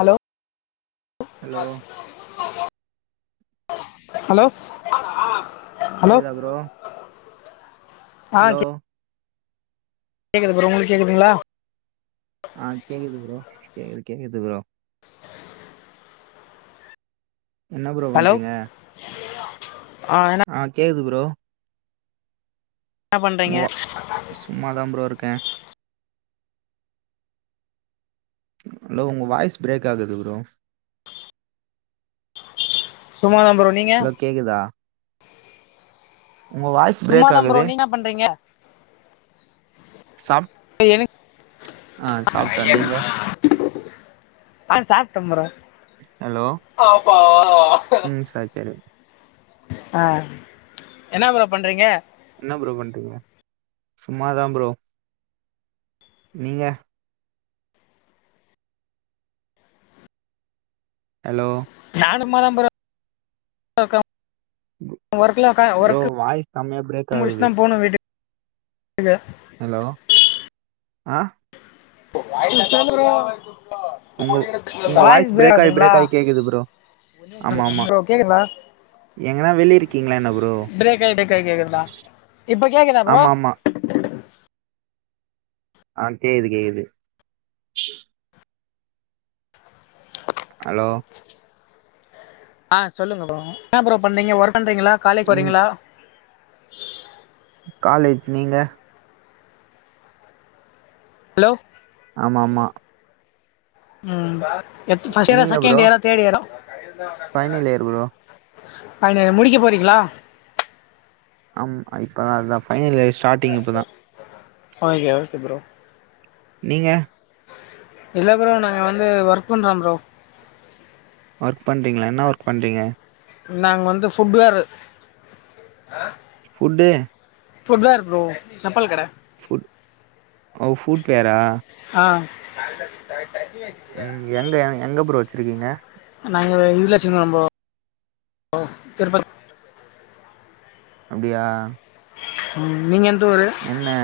Hello hello hello hello கேக்குதா bro hello கேக்குது bro உங்களுக்கு கேக்குதுங்களா ஆஹ் கேக்குது ப்ரோ கேக்குது கேக்குது ப்ரோ என்ன ப்ரோ பண்றீங்க ஆஹ் என்ன ஆ கேக்குது ப்ரோ என்ன உ பண்றீங்க சும்மாதான் ப்ரோ இருக்கேன் ஹலோ உங்க வாய்ஸ் பிரேக் ஆகுது ப்ரோ சும்மா தா அலோ கேக்குதா உங்க வாய்ஸ் சும்மா பிரேக் தான் ப்ரோ ஆகுது நீங்க என்ன பண்றீங்க சாப் எனக்கு ஆஹ் சாப்பிட்டன் நீங்க ஆஹ் சாப்பிட்டே ப்ரோ ஹலோ ஆப்பா ம் சரி சரி அஹ் என்ன ப்ரோ பண்றீங்க என்ன ப்ரோ பண்றீங்க சும்மாதான் ப்ரோ நீங்க ஹலோ நா சும்மா தா ப்ரோ [unintelligible] ஒர்க்லாம் க்க ப்ரோ ஒர்க் வாய்ஸ் செம்மையா பிரேக் முடிச்ட் ஆகுது தான் போனும் வீட்டுக் ங்க ஹலோ ஆஹ் [inaudible] உங்க உங்க வாய்ஸ் ப்ரேக் பிரேக் ஆயி ஆகுதுங்களா பிரேக் ஆயி கேக்குது ப்ரோ ஆமா ஆமா ப்ரோ கேக்குதா எங்கன்னா வெளிய இருக்கீங்களா என்ன ப்ரோ ப்ரேக் ஆயி ப்ரேக் ஆயி கேக்குறதா இப்பக் கேக்குதா ப்ரோ ஆமா ஆமா ஆஹ் கேக்குது கேக்குது ஹலோ ஆஹ் சொல்லுங்க ப்ரோ என்ன ப்ரோ பண்றீங்க ஒர்க் பண்றீங்களா காலேஜுக்கு ம் போறீங்களா காலேஜ் நீங்க ஹலோ ஆமா ஆமா உம் எ ஃபஸ்டியரா நீங்க ப்ரோ செகண்டியரா தேடியரா ஃபைனல் இயர் ப்ரோ அன முடிக்க போறீங்களா ஆம் இப்ப அதான் பைனலியர் ஸ்டாட்டிங் இப்பதான் ஓகே ஓகே ப்ரோ நீங்க இல்லை ப்ரோ நாங்க வந்து ஒர்க் பண்றோ ப்ரோ ஒர்க் பண்றீங்களா என்னா ஒர்க் பண்றீங்க நாங்க வந்து food வேரு food food வேரு bro chappal கட புட் ஓ ஃபுட் வேரா ஆஹ உம் எங்க எங்க ப்ரோ வச்சிருக்கீங்க நாங்க இதுலச்சிருக்கோம் ப்ரோ திருப்ப அப்டியா ம் நீங்க எந்த ஊரு என்ன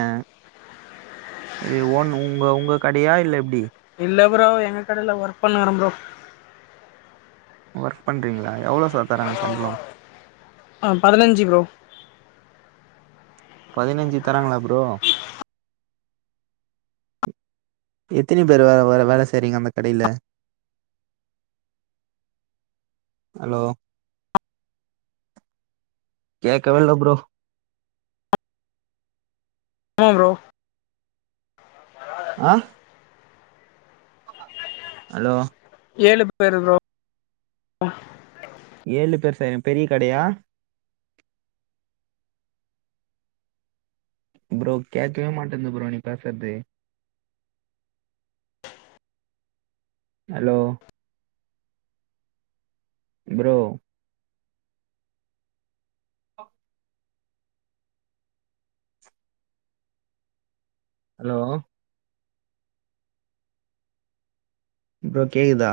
எப்டி ஓன் உங்க உங்க கடயா இல்ல எப்டி இல்ல ப்ரோ எங்க கடேல்ல ஒர்க் பண்ண வறேம்ப்ரோ ஒர்க் பண்றீங்களா எவ்ளோ சார் தராங்க சம்பளம் ஆஹ் பதினஞ்சு ப்ரோ பதினைஞ்சு தராங்களா ப்ரோ எத்தனி பேரு வேல வே வேல செய்றிங்க அந்த கடேல ஹலோ கேக்கவேல ப்ரோ ஆஹ் ப்ரோ ஆஹ ஹலோ ஏழு பேரு ப்ரோ ஏழு பேரு ச பெரிய கடையா ப்ரோ கேக்கவே மாட்டேது ப்ரோ நீ பேசுறது ஹலோ ப்ரோ ஹலோ ப்ரோ கேக்குதா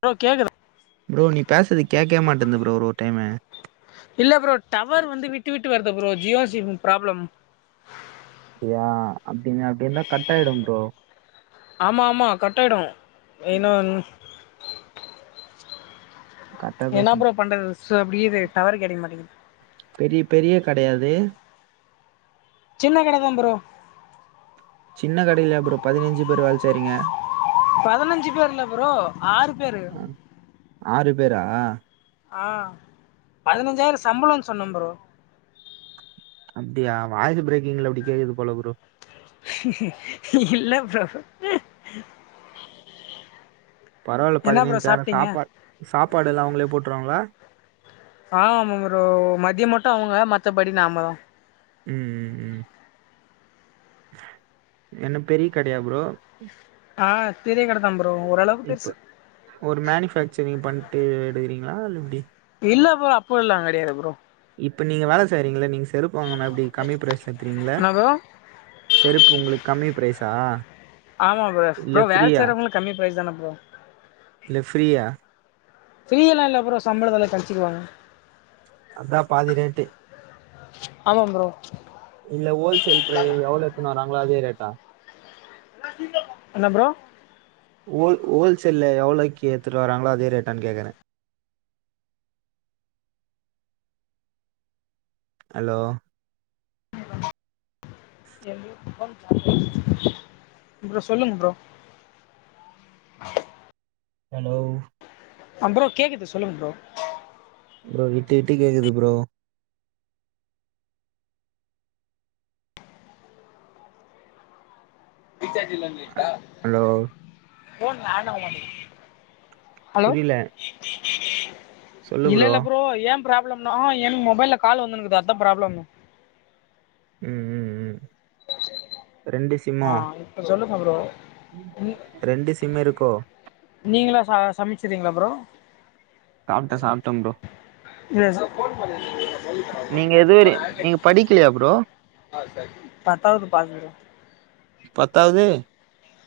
ப்ரோ கேக்குத ப்ரோ நீ பேசறது கேக்கவே மாட்டேந்து ப்ரோ ஒரு டைமு இல்ல ப்ரோ டவர் வந்து விட்டு விட்டு வருது ப்ரோ ஜியோ சிம் ப்ராப்ளம் அப்டியா அப்டின்னா அப்டிருந்தா கட்டாயிடும்ப்ரோ ஆமா ஆமா கட்டாயிடும் இன்னும் கரெக்டா என்ன பேசுங்க ப்ரோ பண்றது அப்டியே இது டவரு கெடைக்க மாட்டேங்குது பெரிய பெரிய கடையாது சின்ன கட தாம்ப்ரோ சின்ன கடேல அப்றம் பதினஞ்சு பேரு வேல செய்றிங்க பதினஞ்சு பேர் இல்ல ப்ரோ ஆறு பேரு ஆஹ் ஆஹ் பதினஞ்சாயிரம் சம்பளனு சொன்னேம்ப்ரோ அப்டியா வாய்ஸூ பிரேக்கிங்ல அப்டி கேக்குது போல குரு இல்ல ப்ரோ பரவாயில்ல என்ன ப்ரோ பதினஞ்சாயிரம் சாப்ட்டீங்க சாப்பாடு சாப்பாடு எல்லாம் அவங்களே போட்டுருவாங்களா ஆஹ் ஆமா ஒரு மதியம் மட்டும் அவங்க மத்தபடி நாமதான் ஹ்ம் ஹ்ம் ஹ்ம் என்ன பெரிய கடையா பரோ ஆஹ பெரிய கடதான் ப்ரோ ஓரளவுக்கு இப்ப பெருசு ஒரு மேனுபேக்சரிங் பண்ணிட்டு எடுகறீங்களா இல் எப்படி இல்ல ப்றம் அப்போ இல்லாம் கிடையாது ப்ரோ இப்ப நீங்க வேலை செய்றீங்கள நீங்க செருப்பு வாங்கன்னா அப்படி கம்மி பிர்ஸ் எத்துறீங்கள என்ன ப்ரோ செருப்பு உங்களுக்கு கம்மி பிரைஸா ஆமா ப்ரோம் இல்ல அரோம் வேலை ஃப்ரீயா? செய்றவங்களளுக்கு கம்மி பரைஸ் தானே ப்ரோ ஃப்ரியா பிரீல்லாம் இல்ல ப்ரோ சம்பளத்துல கழிச்சிக்குவாங்க அதான் பாதி ரெண்டு ஆமா ப்ரோ இல்ல ஹோல்சேல் பரை எவ்வளோ எத்தன வறாங்கள அதே ரேட்டா என்ன பரோ ஹோல் ஹோல்சேல்லல எவ்வளோக்கு ஏடுத்துட்டு வராங்களோ அதே ரேட்டான்னு கேக்குறேன் ஹலோ ப்ரோ சொல்லுங்க ப்ரோ ஹலோ ஆ் ப்ரோ கேக்குது சொல்லுங்க ப்ரோ ப்ரோ இட்டு இட்டு கேக்குது ப்ரோ ரீசார்ஜ் இல்லட்டா ஹலோ போன் நான ஹலோ புரில சொல்லு இல்ல ப்ரோ. இல்ல பரோ ஏன் ப்ராப்ளம்னா மொபைல்ல கால் வந்துக்குது அத ப்ராப்ளம் ஹ்ம் ஹ்ம் ஹ்ம் ஆஹ் இப்ப சொல்லுங்க ப்ரோ ம் ரெண்டு சிம் இருக்கோ நீங்களா ச சமைச்சறீங்களா ப்ரோ சப்பிட்டன் சாப்பிட்டன் ப்ரோ இ நீங்க எதுவர நீங்க படிக்கலையா அ பரோ பாத்தவது பாசு பத்தவுது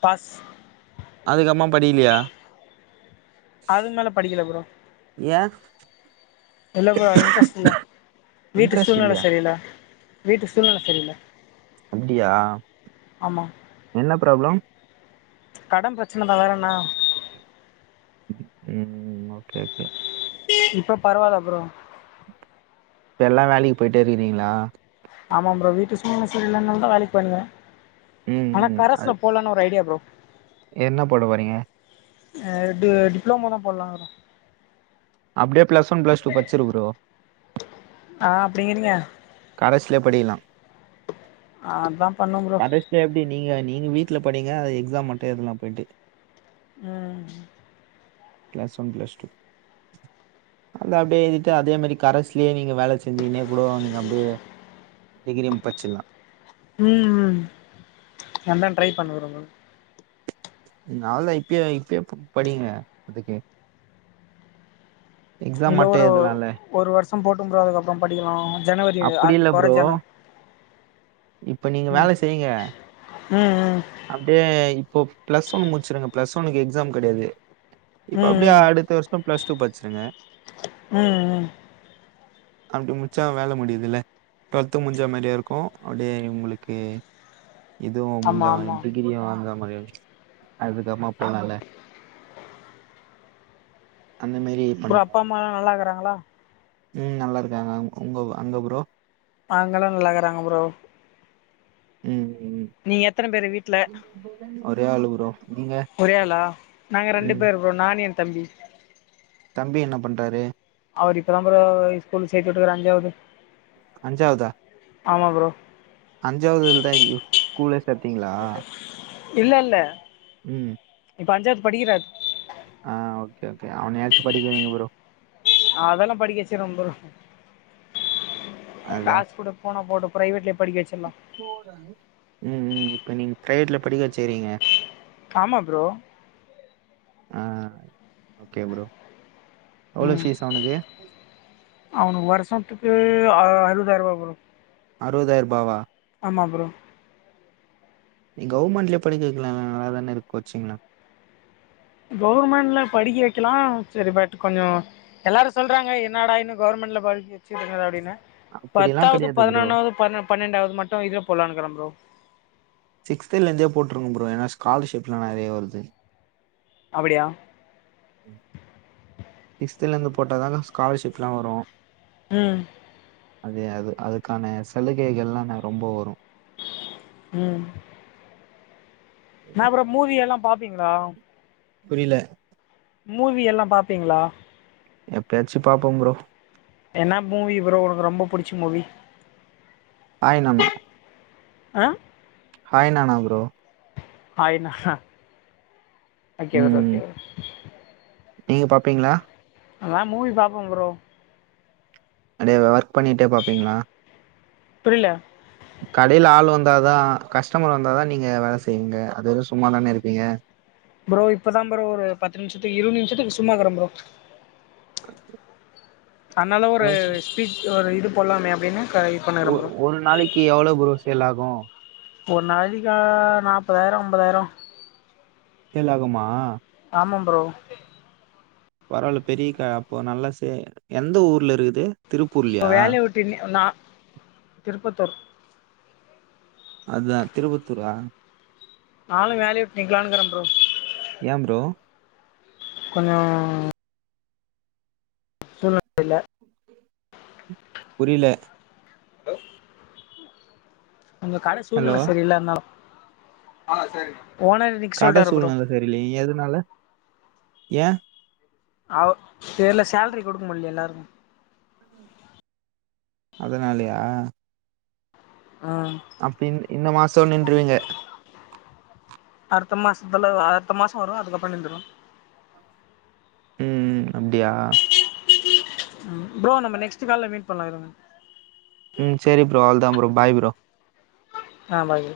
பாஸ் அது மேல படிக்கல ப்ரோம் ஏ எல்ல இன்ட்ரெஸ்ட் இல்ல வீட்டு இன்ட்ரெஸ்ட் இல்லையா? சூழ்னல சரியில்ல வீட்டு சூழ்நில சரியில்ல அப்படியா ஆமா என்ன ப்ராப்ளம் கடன் பிரச்சனை த வேறண்ணா ஹ்ம்ம் ஓகே ஓகே இப்போ பரவாயில்ல ப்ரோ இப்ப எல்லாம் வேலைக்கு போயிட்டே இருக்கிறீங்களா ஆமாம் ப்ரோ வீட்டு சும்னு சரிய இல்லைனால தான் வேலைக்கு போய்ருந்தன் ம் ஆனா ம். அது கரசுல போலன்னனு ஒரு ஐடியா ப்ரோ என்ன போட வரீங்க அஹ டிப்ளோம தான் போடலாம்னு அப்டே பிளஸ் ஒன் பிளஸ் டூ பச்சிருக்குறோ நீங்கனிய கரஸ்ல படிக்கலா அதாப்பண்ணு ப்ரோ நீங்க நீங்க வீட்ல படீங்க. அது எக்ஸாம் மட்டு எதெலா போய்ட்டு. உம் ப்ளஸ்ஒன் ப்ளஸ்டூ அது அப்டியே எழ்திட்டு அதே மாரி கரஸ்லே நீங்க வேல செஞ்சிகினே கூடோ நம் டியே டிகிரிம் பச்சல்லா உம் உம் அதா ட்ரை பண்ணிருக்கர ப்ரோ நாள்தா இப்பயே இப்பயே படிங்க அதுக்கு எக்ஸாம் இல்ல மட்டும் ஒரு எழுதலாம்ல ஒரு வர்ஷோ போட்டுப்ரோ அதுக்கப்றோ படிக்கலா. ஜனவரி [unintelligible] போறஜன இப்ப நீங்க வேல செய்ங்க ம் ம் அப்டியே இப் போ ப்ளஸ்ஒன் முச்சுருங்க. பிளஸ் ஒன்க்கு எக்ஸாம் கெடையாது. இப்ப அப்டிய அடுத்த வர்ஷோ ப்ளஸ் டூ பச்சுருங்க. உம் உம் அப்டி முச்சா வேல முடீதுல்ல டுவல்த்தூ முட்ஞ்ச மாரியா இருக்கூ. அப்டியே உங்களுக்கு இதுவு ஆமா முட்ஞ்சா ஆமா டிகிரியே வாங்காம அதுகமா போனாலே அப்றோ அப்பா அம்மாலா நல்லா இக்கறாங்களா? உம் நல்லா இருக்காங்க உங்க அங்க ப்ரோ அங்கல்லா நல்லாக்கறாங்க ப்ரோ உம் நீங்க எத்தன பேரு வீட் ஒரே ஆளு ப்ரோ நீங்க? ஒரேஆளா நாங்க ரெண்டு ம். பேருக்றோ நானு எ தம்பி தம்பி என்ன பண்றாரு? அவரு இப்பதா ப்ரோ ஸ்கூல் சேத்தி வுட்டுக்கற அஞ்சாவது அஞ்சாவ்தா? ஆமா ப்ரோ. அஞ்சாவது இதுலதா இது ஸ்கூலே சேத்தீங்ளா? இல்லல்ல உம் ப்பஞ்சாத் படிக்கறாரு. ஆஹ் ஓக்கே ஓகே அவனயாச்சு படிக்க வைங்க ப்ரோ. அதெல்லா படிக்கச்சுருவ ப்ரோ. காச் கூட போனா போட்டு பிரைவேட்லயே படிக்க வச்சிடலா உம் உம் இப்ப நீங்க ப்ரைவேட்ல படிக்க வச்சிகிறீங்க? ஆமா ப்ரோ ஆஹ் ஓக்கே ப்ரோ. எவ்ளோ ஃபீஸ் அவனுக்கு அவனுக் வருஷத்துக்கு அறுவதாய் ரூவா ப்ரோ. அறுவதாயிர் ரூபாவா? ஆமா ப்ரோ நீ கவ்ர்மெண்ட்லயே படிக்க வைக்கலால்ல நல்லாதான இருக்கு கோச்சிங்கு. கவுர்மெண்ட்ல படிக்க வைக்கலா செரி பட் கொஞ்சோ எல்லாரு சொல்றாங்க என்னடா இன்னு கவர்மெ ண்ட்ல படிக்கவச்சு இப்பென்னடா அப்டின்னு அப்டிலா பத்தாவது கெடையாது ப்ரோ பதினொனாவது பன்ன பன்னெண்டாவது மட்டு இதுல போலானிக்கர ப்ரோ சிக்ஸ்திலந்தே போட்ருங்க ப்ரோ ஏன்னா ஸ்காலர்ஷிப்லா நெறைய வருது. அப்பிடியா சிக்ஸ்தலந்து போட்டாதான ஸ்காலர்ஷிப்ல்லா வரு உம் அதே அது அதுக்கான சலுகைகள்லாரொம்ப வரு. உம் ந அப்புறம் மூவி எல்லாம் பாப்பீங்களா புரியல மூவி எல்லாம் பாப்பீங்களா எப்பயாச்சும் பாப்போம் பரோ என்ன மூவி ப்ரோ உனக்கு ரொம்ப புடிச்ச மூவி ஆனமா ஆஹ ஹாய் நானா ப்ரோ ஹாய் ஆன ம் ஓகே நீங்க பாப்பீங்களா அதான் மூவி பாப்போம் ப்ரோ அப்படியே ஒர்க் பண்ணிட்டே பாப்பீங்களா புரியல கடையில ஆள் வந்தாதான் கஸ்டமர் வந்தாதான் நீங்க வேலை செய்வீங்க அது வர சும்மாதானே இருப்பீங்க ப்ரோ இப்பதான் ப்ரோ ஒரு பத்து நிமிஷத்துக்கு இருபது நிமிஷத்துக்கு சும்மா இருக்கிற ப்ரோ அதனால ஒரு இருப்பீங்க பீச்ஒரு இது போடலாமே அப்படின்னு க இது பண்ணுகிறேன் ப்ரோ ஒரு நாளைக்கு எவ்வளவு ப்ரோ சேல் ஆகும் ஒரு நாளைதக்கா நாற்பதாயிரம் ஐம்பதாயிரம் எல்ல ஆகுமா ஆமா ப்ரோ பரவால பெரியக்கா அப்போ நல்லா சே எந்த ஊர்ல இருக்குது திருப்பூர்லயா வேலைய ஊட்டு ந திருப்பத்தூர் அததுான் திருவத்தூரா நானும் வேலைய விட்டு நீக்கலானுங்கிறேன் ப்ரோ ஏ ப்ரோ கொஞ்சம் சொன்னல புரியில ஹலோ உங்க கடை சூழ்ல ஹலோ சரி இல்லாம கடை சூழ்நிலைில சரியல எதுனால ஏன் அவ எல்லாம் செலரி கொடுக்கும் முடியல எல்லாரும் அதனாலயா ஆஹம் அப்ப இந்த மாசம் நின்றுவீங்க அடுத்த மாசத்துல அடுத்த மாசம் வரும் அதுக்கப்புறம் நின்றுவேன் உம் அப்டியா ம் ப்ரோ நம்ம நெக்ஸ்ட் கால்ல மீட் பண்ணலாம் ம் சரி ப்ரோ அவ்வளேதான் ப்ரோ பாய் ப்ரோ ஆ பாய்